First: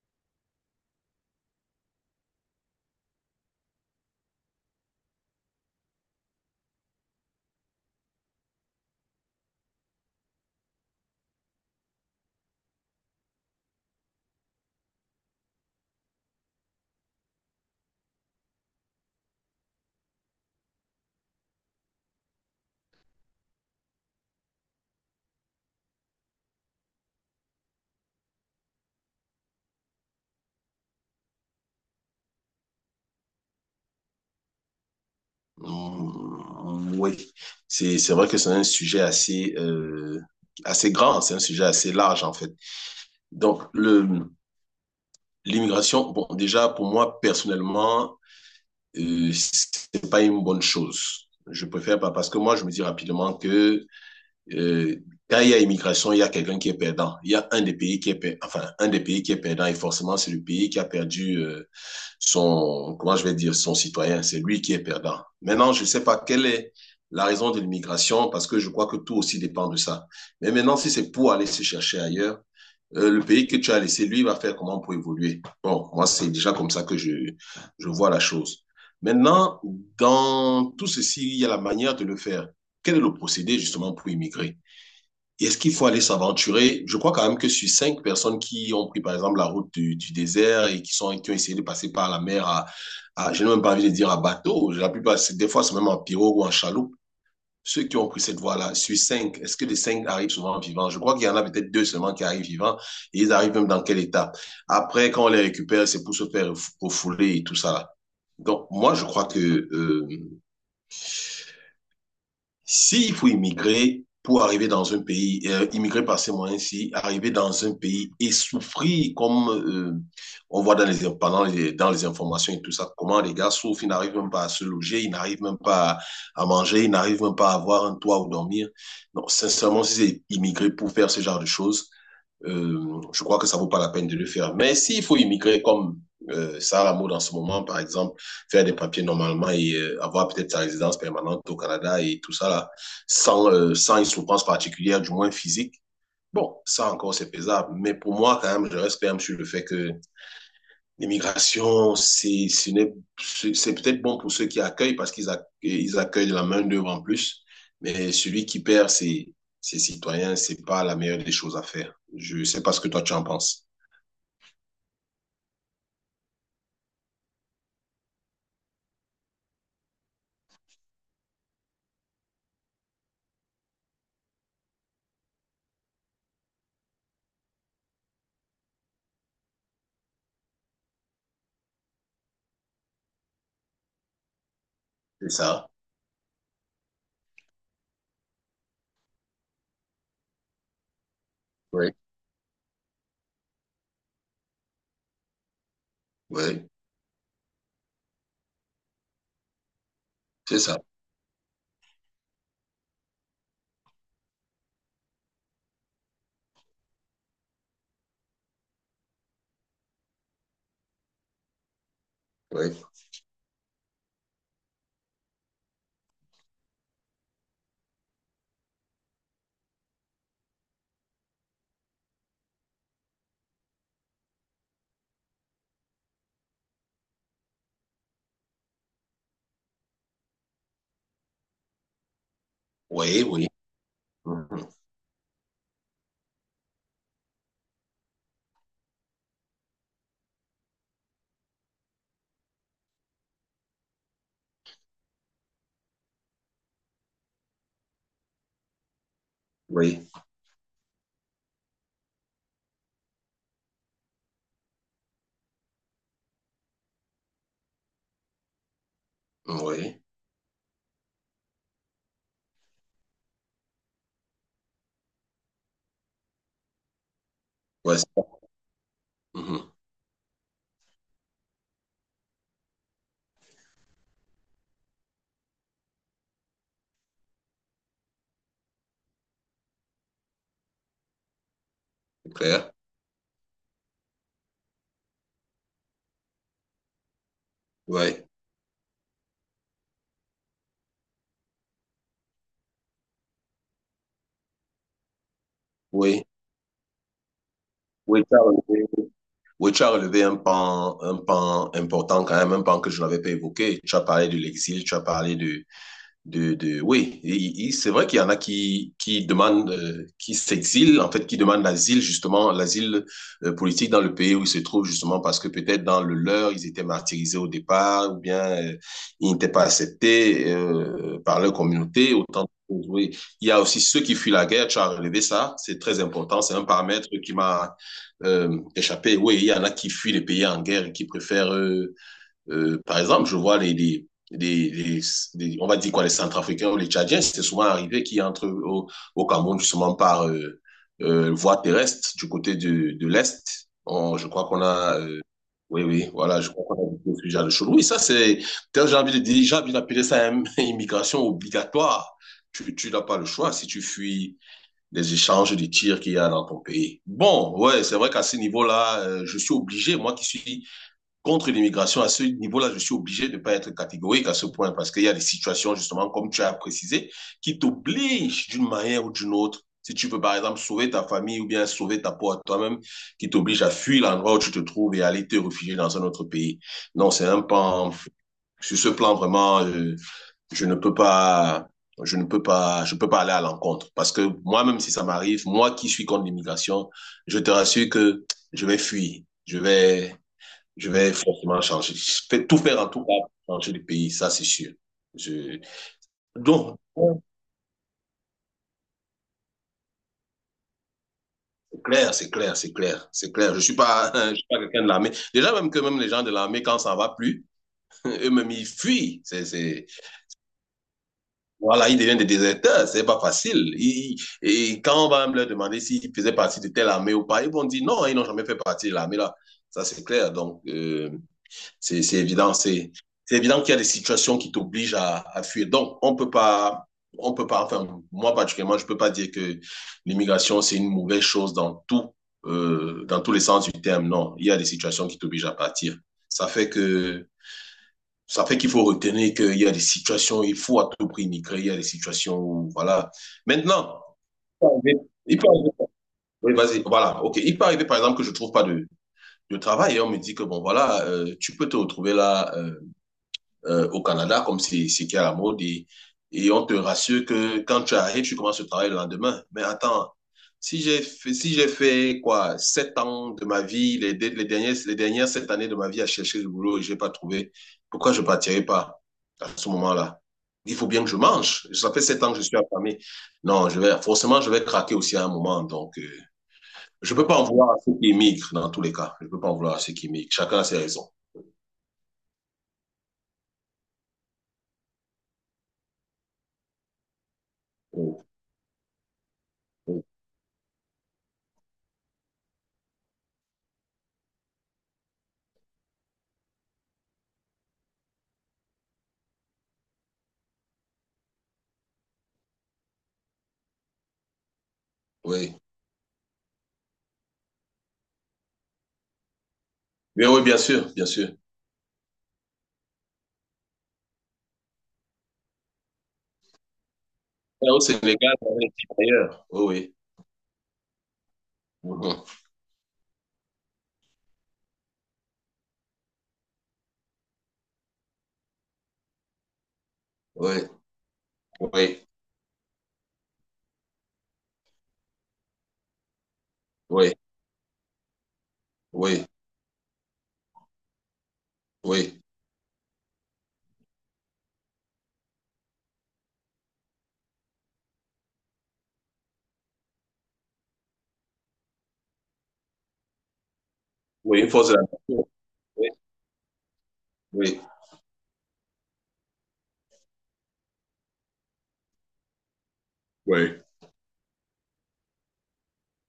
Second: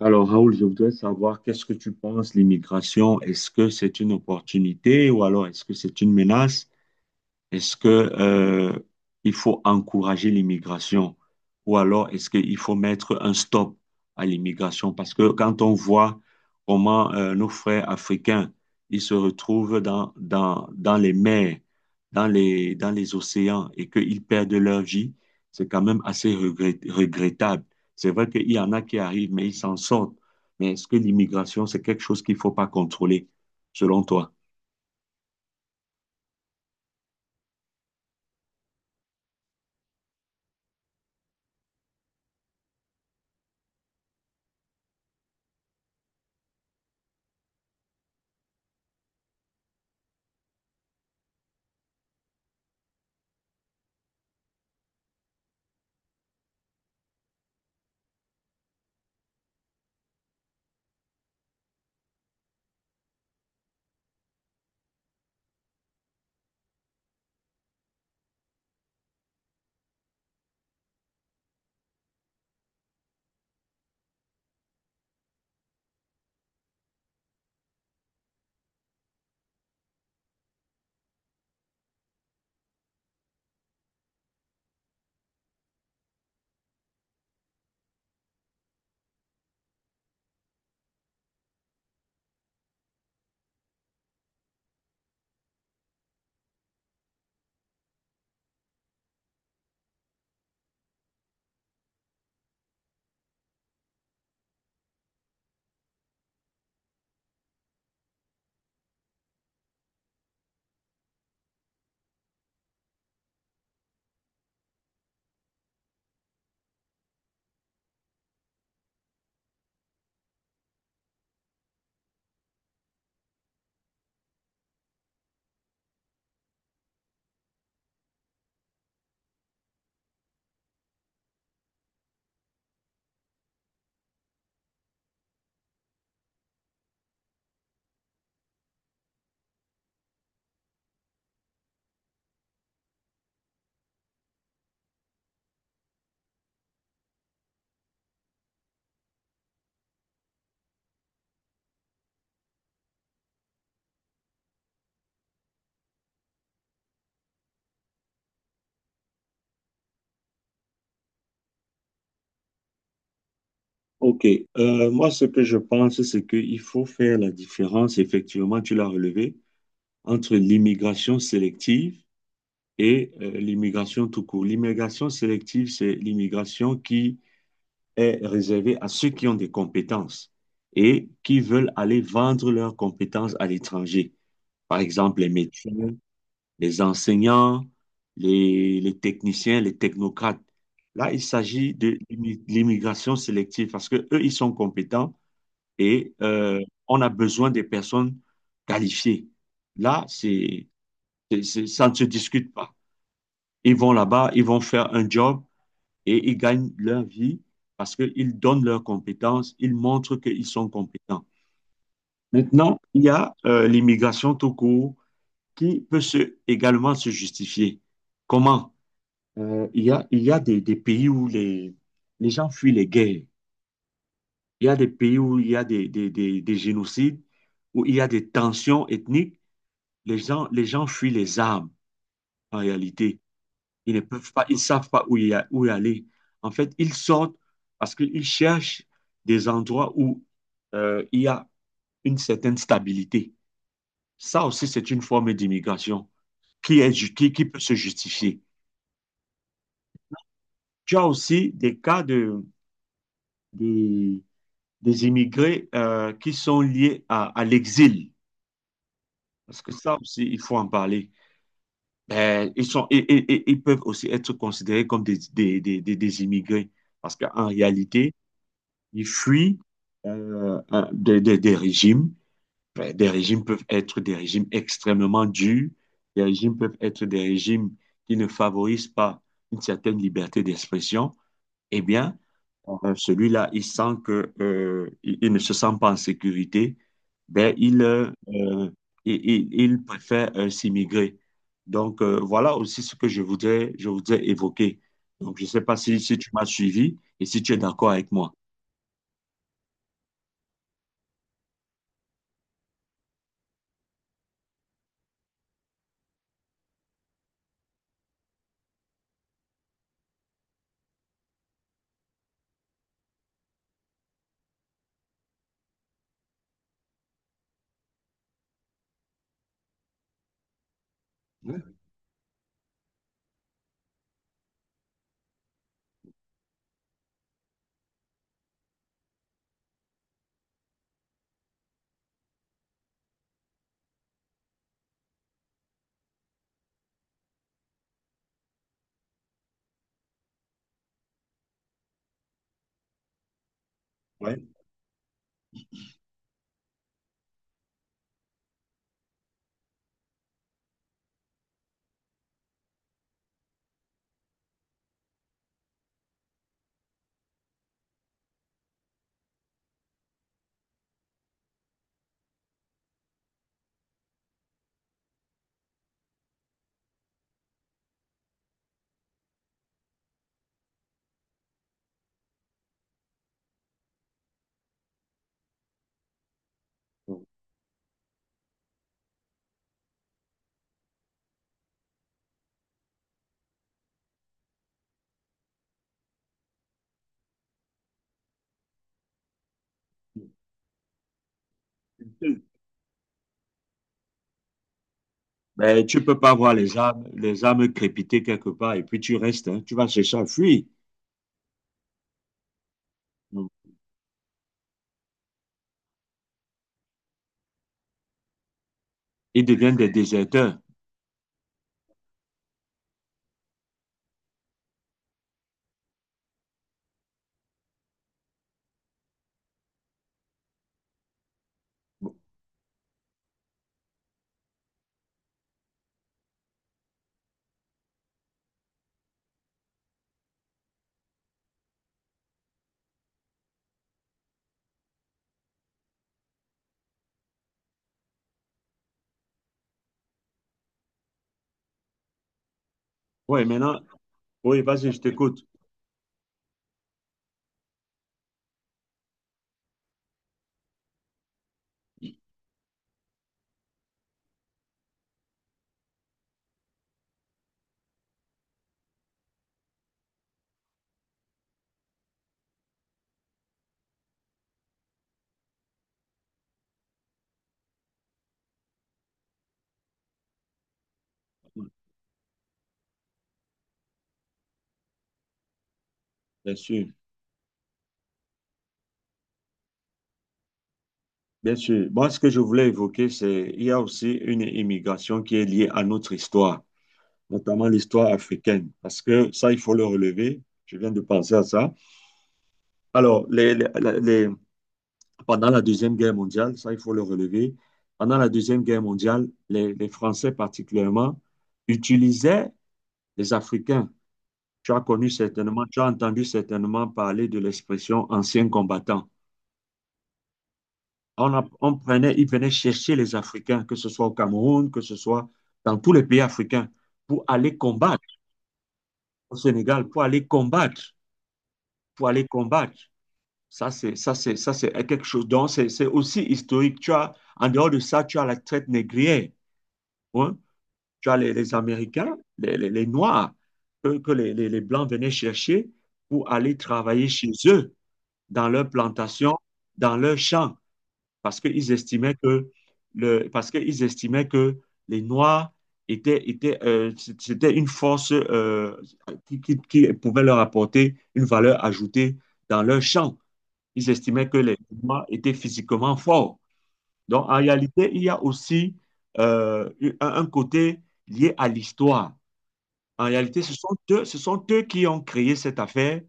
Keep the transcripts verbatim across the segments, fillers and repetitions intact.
Alors, Raoul, je voudrais savoir qu'est-ce que tu penses, l'immigration? Est-ce que c'est une opportunité ou alors est-ce que c'est une menace? Est-ce que, euh, il faut encourager l'immigration ou alors est-ce qu'il faut mettre un stop à l'immigration? Parce que quand on voit comment euh, nos frères africains, ils se retrouvent dans, dans, dans les mers, dans les, dans les océans et qu'ils perdent leur vie, c'est quand même assez regret- regrettable. C'est vrai qu'il y en a qui arrivent, mais ils s'en sortent. Mais est-ce que l'immigration, c'est quelque chose qu'il ne faut pas contrôler, selon toi? Mm, oui, c'est c'est vrai que c'est un sujet assez euh, assez grand, c'est un sujet assez large en fait. Donc le l'immigration, bon déjà pour moi personnellement, euh, c'est pas une bonne chose. Je préfère pas parce que moi je me dis rapidement que euh, quand il y a immigration, il y a quelqu'un qui est perdant. Il y a un des pays qui est per- enfin un des pays qui est perdant et forcément c'est le pays qui a perdu euh, son, comment je vais dire, son citoyen. C'est lui qui est perdant. Maintenant, je ne sais pas quelle est la raison de l'immigration, parce que je crois que tout aussi dépend de ça. Mais maintenant, si c'est pour aller se chercher ailleurs, euh, le pays que tu as laissé, lui, va faire comment pour évoluer. Bon, moi, c'est déjà comme ça que je, je vois la chose. Maintenant, dans tout ceci, il y a la manière de le faire. Quel est le procédé justement pour immigrer, est-ce qu'il faut aller s'aventurer? Je crois quand même que sur cinq personnes qui ont pris, par exemple, la route du, du désert et qui sont, qui ont essayé de passer par la mer à, à- je n'ai même pas envie de dire à bateau, la plupart, des fois, c'est même en pirogue ou en chaloupe. Ceux qui ont pris cette voie-là, sur cinq, est-ce que les cinq arrivent souvent vivants? Je crois qu'il y en a peut-être deux seulement qui arrivent vivants, et ils arrivent même dans quel état? Après, quand on les récupère, c'est pour se faire refouler et tout ça là. Donc, moi, je crois que, euh, S'il faut immigrer pour arriver dans un pays, euh, immigrer par ces moyens-ci, arriver dans un pays et souffrir comme euh, on voit dans les, pendant les- dans les informations et tout ça, comment les gars souffrent, ils n'arrivent même pas à se loger, ils n'arrivent même pas à, à manger, ils n'arrivent même pas à avoir un toit où dormir. Non, sincèrement, si c'est immigrer pour faire ce genre de choses, euh, je crois que ça vaut pas la peine de le faire. Mais s'il faut immigrer comme euh, Sarah Maud en ce moment, par exemple, faire des papiers normalement et euh, avoir peut-être sa résidence permanente au Canada et tout ça, là, sans, euh, sans une souffrance particulière, du moins physique, bon, ça encore, c'est pesable. Mais pour moi, quand même, je reste quand même sur le fait que l'immigration, c'est c'est- peut-être bon pour ceux qui accueillent parce qu'ils accue- ils accueillent de la main-d'œuvre en plus, mais celui qui perd ses, ses citoyens, c'est pas la meilleure des choses à faire. Je ne sais pas ce que toi tu en penses. Ok. Euh, moi ce que je pense, c'est qu'il faut faire la différence, effectivement, tu l'as relevé, entre l'immigration sélective et euh, l'immigration tout court. L'immigration sélective, c'est l'immigration qui est réservée à ceux qui ont des compétences et qui veulent aller vendre leurs compétences à l'étranger. Par exemple, les C'est ça? médecins, les enseignants, les, les techniciens, les technocrates. Là, il s'agit Oui. de l'immi- l'immigration sélective parce que eux, ils sont compétents et euh, Oui, on a besoin des personnes qualifiées. Là, c'est c'est, ça. c'est- c'est- ça ne se discute pas. Ils vont là-bas, ils vont faire un job et ils gagnent leur vie parce qu'ils donnent leurs compétences, ils montrent qu'ils sont compétents. Oui. Maintenant, il y a euh, l'immigration tout court qui peut se, également se justifier. Comment? Euh, il y a, il y a des, des pays où les, les gens fuient les guerres. Il y a des pays où il y a des, des, des des génocides, où il y a des tensions ethniques. Les gens, les gens fuient les armes, en réalité. Oui, oui. Ils ne peuvent pas, ils ne Mhm. savent pas où, y a- où y aller. En fait, ils sortent parce qu'ils cherchent des endroits où euh, il y a une certaine stabilité. Ça aussi, c'est une forme d'immigration qui est, ju- qui, qui peut se justifier. Oui, Tu as aussi des cas de, de- des immigrés euh, qui sont liés à, à l'exil. Parce que ça oui. aussi, il faut en parler. Ben, ils sont, et- et- et- ils peuvent aussi être considérés comme des, des, des, des, des immigrés parce qu'en Ouais, c'est réalité, ça. ils fuient Mhm. euh, un- des, des, des régimes. Ben, des régimes peuvent être des régimes extrêmement durs, des régimes peuvent être des régimes qui ne favorisent pas une certaine liberté d'expression. Eh bien, C'est clair. euh, celui-là, il sent que, euh, il, il ne se sent pas en sécurité. Ben, il, euh, Oui, euh, il, il- il préfère euh, s'immigrer. Donc, euh, voilà aussi ce que je voudrais, je voudrais évoquer. Donc, je ne sais pas si, si oui. tu m'as suivi et si tu es d'accord avec Oui, moi. tu as relevé oui, tu as relevé un pan, un pan important quand même, un pan que je n'avais pas évoqué. Tu as parlé de l'exil, tu as parlé de, de, de oui, et- et c'est vrai qu'il y en a qui, qui demandent, euh, qui s'exilent, en fait, qui demandent l'asile, justement, l'asile euh, politique dans le pays où ils se trouvent, justement, parce que peut-être dans le leur, ils étaient martyrisés au départ, ou bien euh, ils n'étaient pas acceptés euh, par leur Ouais. communauté, autant de choses, oui. Il y a aussi ceux qui fuient la guerre, tu as relevé ça, c'est très important, c'est un paramètre qui m'a euh, échappé. Oui, il y en a qui fuient les pays en guerre et qui préfèrent euh, euh, par exemple, je vois les, les, les, les, les- on va dire quoi, les Centrafricains ou les Tchadiens, c'est souvent arrivé qu'ils entrent au, au Cameroun justement par euh, euh, voie terrestre du côté de, de l'Est. On- je Ouais. crois qu'on a, euh, oui, oui, voilà, je crois qu'on a beaucoup de genre de choses. Oui, ça, c'est, tel, j'ai envie de dire, j'ai envie d'appeler ça une immigration obligatoire. Tu, tu n'as pas le choix si tu fuis les échanges de tirs qu'il y a dans ton pays. Bon, ouais, c'est vrai qu'à ce niveau-là, euh, je suis obligé, moi qui suis contre l'immigration, à ce niveau-là, je suis obligé de ne pas être catégorique à ce point parce qu'il y a des situations, justement, comme tu as précisé, qui t'obligent d'une manière ou d'une autre. Si tu veux, par exemple, sauver ta famille ou bien sauver ta peau à toi-même, qui t'obligent à fuir l'endroit où tu te trouves et à aller te réfugier dans un autre pays. Non, c'est un pan, sur ce plan, vraiment, euh, je ne peux pas, je ne peux pas, je peux pas aller à l'encontre. Parce que moi, même si ça m'arrive, moi qui suis contre l'immigration, je te rassure que je vais fuir. Je vais, je vais forcément changer. Je fais tout faire en tout cas pour changer le pays, ça c'est sûr. Je... Ben, tu peux pas voir les Donc, âmes, bon, les âmes crépiter quelque part et puis tu restes, hein. Tu vas chercher à fuir. c'est clair, c'est clair, c'est clair, c'est clair. Je ne suis pas, je suis pas quelqu'un de l'armée. Déjà, même que même les gens de l'armée, quand ça ne va plus, eux-mêmes, ils fuient. Ils C'est, deviennent c'est... des déserteurs. Voilà, ils deviennent des déserteurs, c'est pas facile. Ils... et quand on va leur demander s'ils faisaient partie de telle armée ou pas, ils vont dire non, ils n'ont jamais fait partie de l'armée là. Ça, c'est clair. Donc, euh, C'est c'est évident. C'est c'est évident qu'il y a des situations qui t'obligent à, à, fuir. Donc, on peut pas, on peut pas, enfin, moi particulièrement, je peux pas dire que l'immigration, c'est une mauvaise chose dans tout, euh, dans tous les sens du terme. Non, il y a des situations qui t'obligent à partir. Ça fait que Ça fait qu'il faut retenir qu'il y a des situations où il faut à tout prix migrer, il y a des situations où, voilà. Oui, maintenant, Maintenant, oui, vas-y, je il t'écoute. peut arriver, oui, vas-y, voilà, ok. Il peut arriver, par exemple, que je trouve pas de, de travail et on me dit que, bon, voilà, euh, tu peux te retrouver là, euh, euh, au Canada, comme c'est c'est qui est à la mode, et, et on te rassure que quand tu arrives, tu commences le travail le lendemain. Mais attends, si j'ai fait, si j'ai fait quoi, sept ans de ma vie, les, les dernières, les dernières sept années de ma vie à chercher du boulot et j'ai pas trouvé, pourquoi je partirais pas à ce moment-là? Il faut bien que je mange. Ça fait sept ans que je suis affamé. Non, je vais, forcément, je vais craquer aussi à un moment. Donc, euh, Bien sûr. je ne peux pas en vouloir à ceux qui émigrent dans tous les cas. Je ne peux pas en vouloir à ceux qui émigrent. Chacun a ses raisons. Bien sûr. Moi, ce que je voulais évoquer, c'est il y a aussi une immigration qui est liée à notre histoire, notamment l'histoire Oui, africaine, parce que ça, il faut le oui. relever. Je viens de penser à ça. Alors, les, les- les- pendant la Deuxième Guerre mondiale, ça, il faut le relever. Pendant la Deuxième Guerre mondiale, les, les Français particulièrement utilisaient les Africains. Tu as connu certainement, tu as entendu certainement parler de l'expression ancien combattant. Oui, oui, bien sûr, bien sûr. On, a- on prenait, ils venaient chercher les Africains, que ce soit au Cameroun, que ce soit dans tous les pays africains, pour aller Ouais, au combattre Sénégal, on avait dit au d'ailleurs. Oui, Sénégal, oui. pour aller combattre, pour Mhm. aller combattre. Ça, c'est, ça, c'est, ça, c'est quelque chose. Donc, c'est, c'est aussi historique. Tu as, en dehors de ça, tu as la traite négrière, hein. Oui, Tu as les, les oui, Américains, les, les- les Noirs, que, que les, les- les Blancs venaient chercher pour aller travailler oui, chez eux, dans leurs oui, plantations, dans leurs champs, parce qu'ils estimaient oui. que le, parce qu'ils estimaient que les Noirs étaient, étaient, euh, c- c'était une force euh, qui, qui- qui pouvait leur apporter une valeur ajoutée dans leur champ. Ils estimaient que Oui, une les force de la Noirs nature. étaient Oui, physiquement forts. Donc, en oui, réalité, il y a aussi euh, un un côté lié à l'histoire. En réalité, ce oui. sont eux, ce sont eux qui ont créé cette affaire,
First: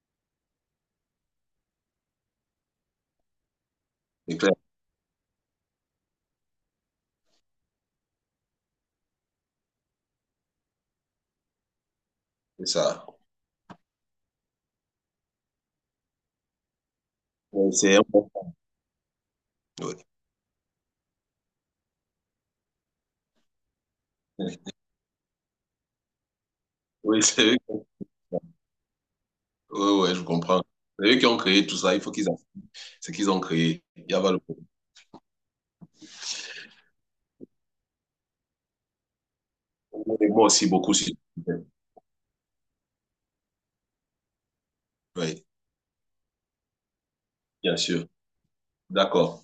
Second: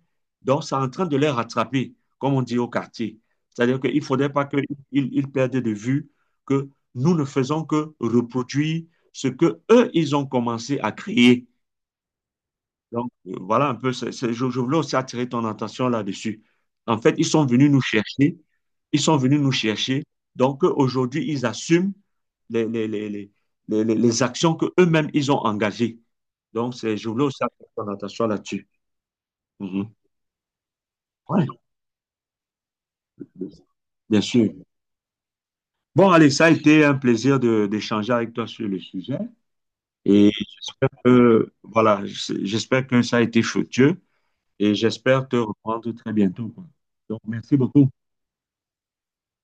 donc c'est en train de les rattraper, comme on dit au quartier. C'est-à-dire qu'il ne faudrait C'est pas clair, qu'ils ils perdent de vue que nous ne faisons que reproduire ce que eux, ils ont commencé à créer. c'est ça. Donc, euh, voilà un peu, c'est- c'est- je, je voulais aussi attirer ton attention là-dessus. En fait, ils sont venus Oui, nous c'est un bon. chercher. Ils sont venus nous Oui, chercher. Donc, euh, aujourd'hui, ils assument les, les, les, les, les, les- les actions qu'eux-mêmes, ils ont engagées. Donc, c'est, je oui, voulais aussi c'est eux attirer qui... ton attention là-dessus. Mhm. Oui, oui, je comprends. C'est eux qui ont Ouais, créé tout ça. Il faut qu'ils en... C'est qu'ils ont créé. Il y bien avait le sûr. problème. Bon, allez, ça a été un plaisir de, d'échanger avec toi sur le sujet. Et Moi aussi, j'espère beaucoup. sur- que, voilà, j'espère que ça a été fructueux et j'espère te Oui, reprendre très bientôt, quoi. Donc, merci bien beaucoup. sûr. D'accord.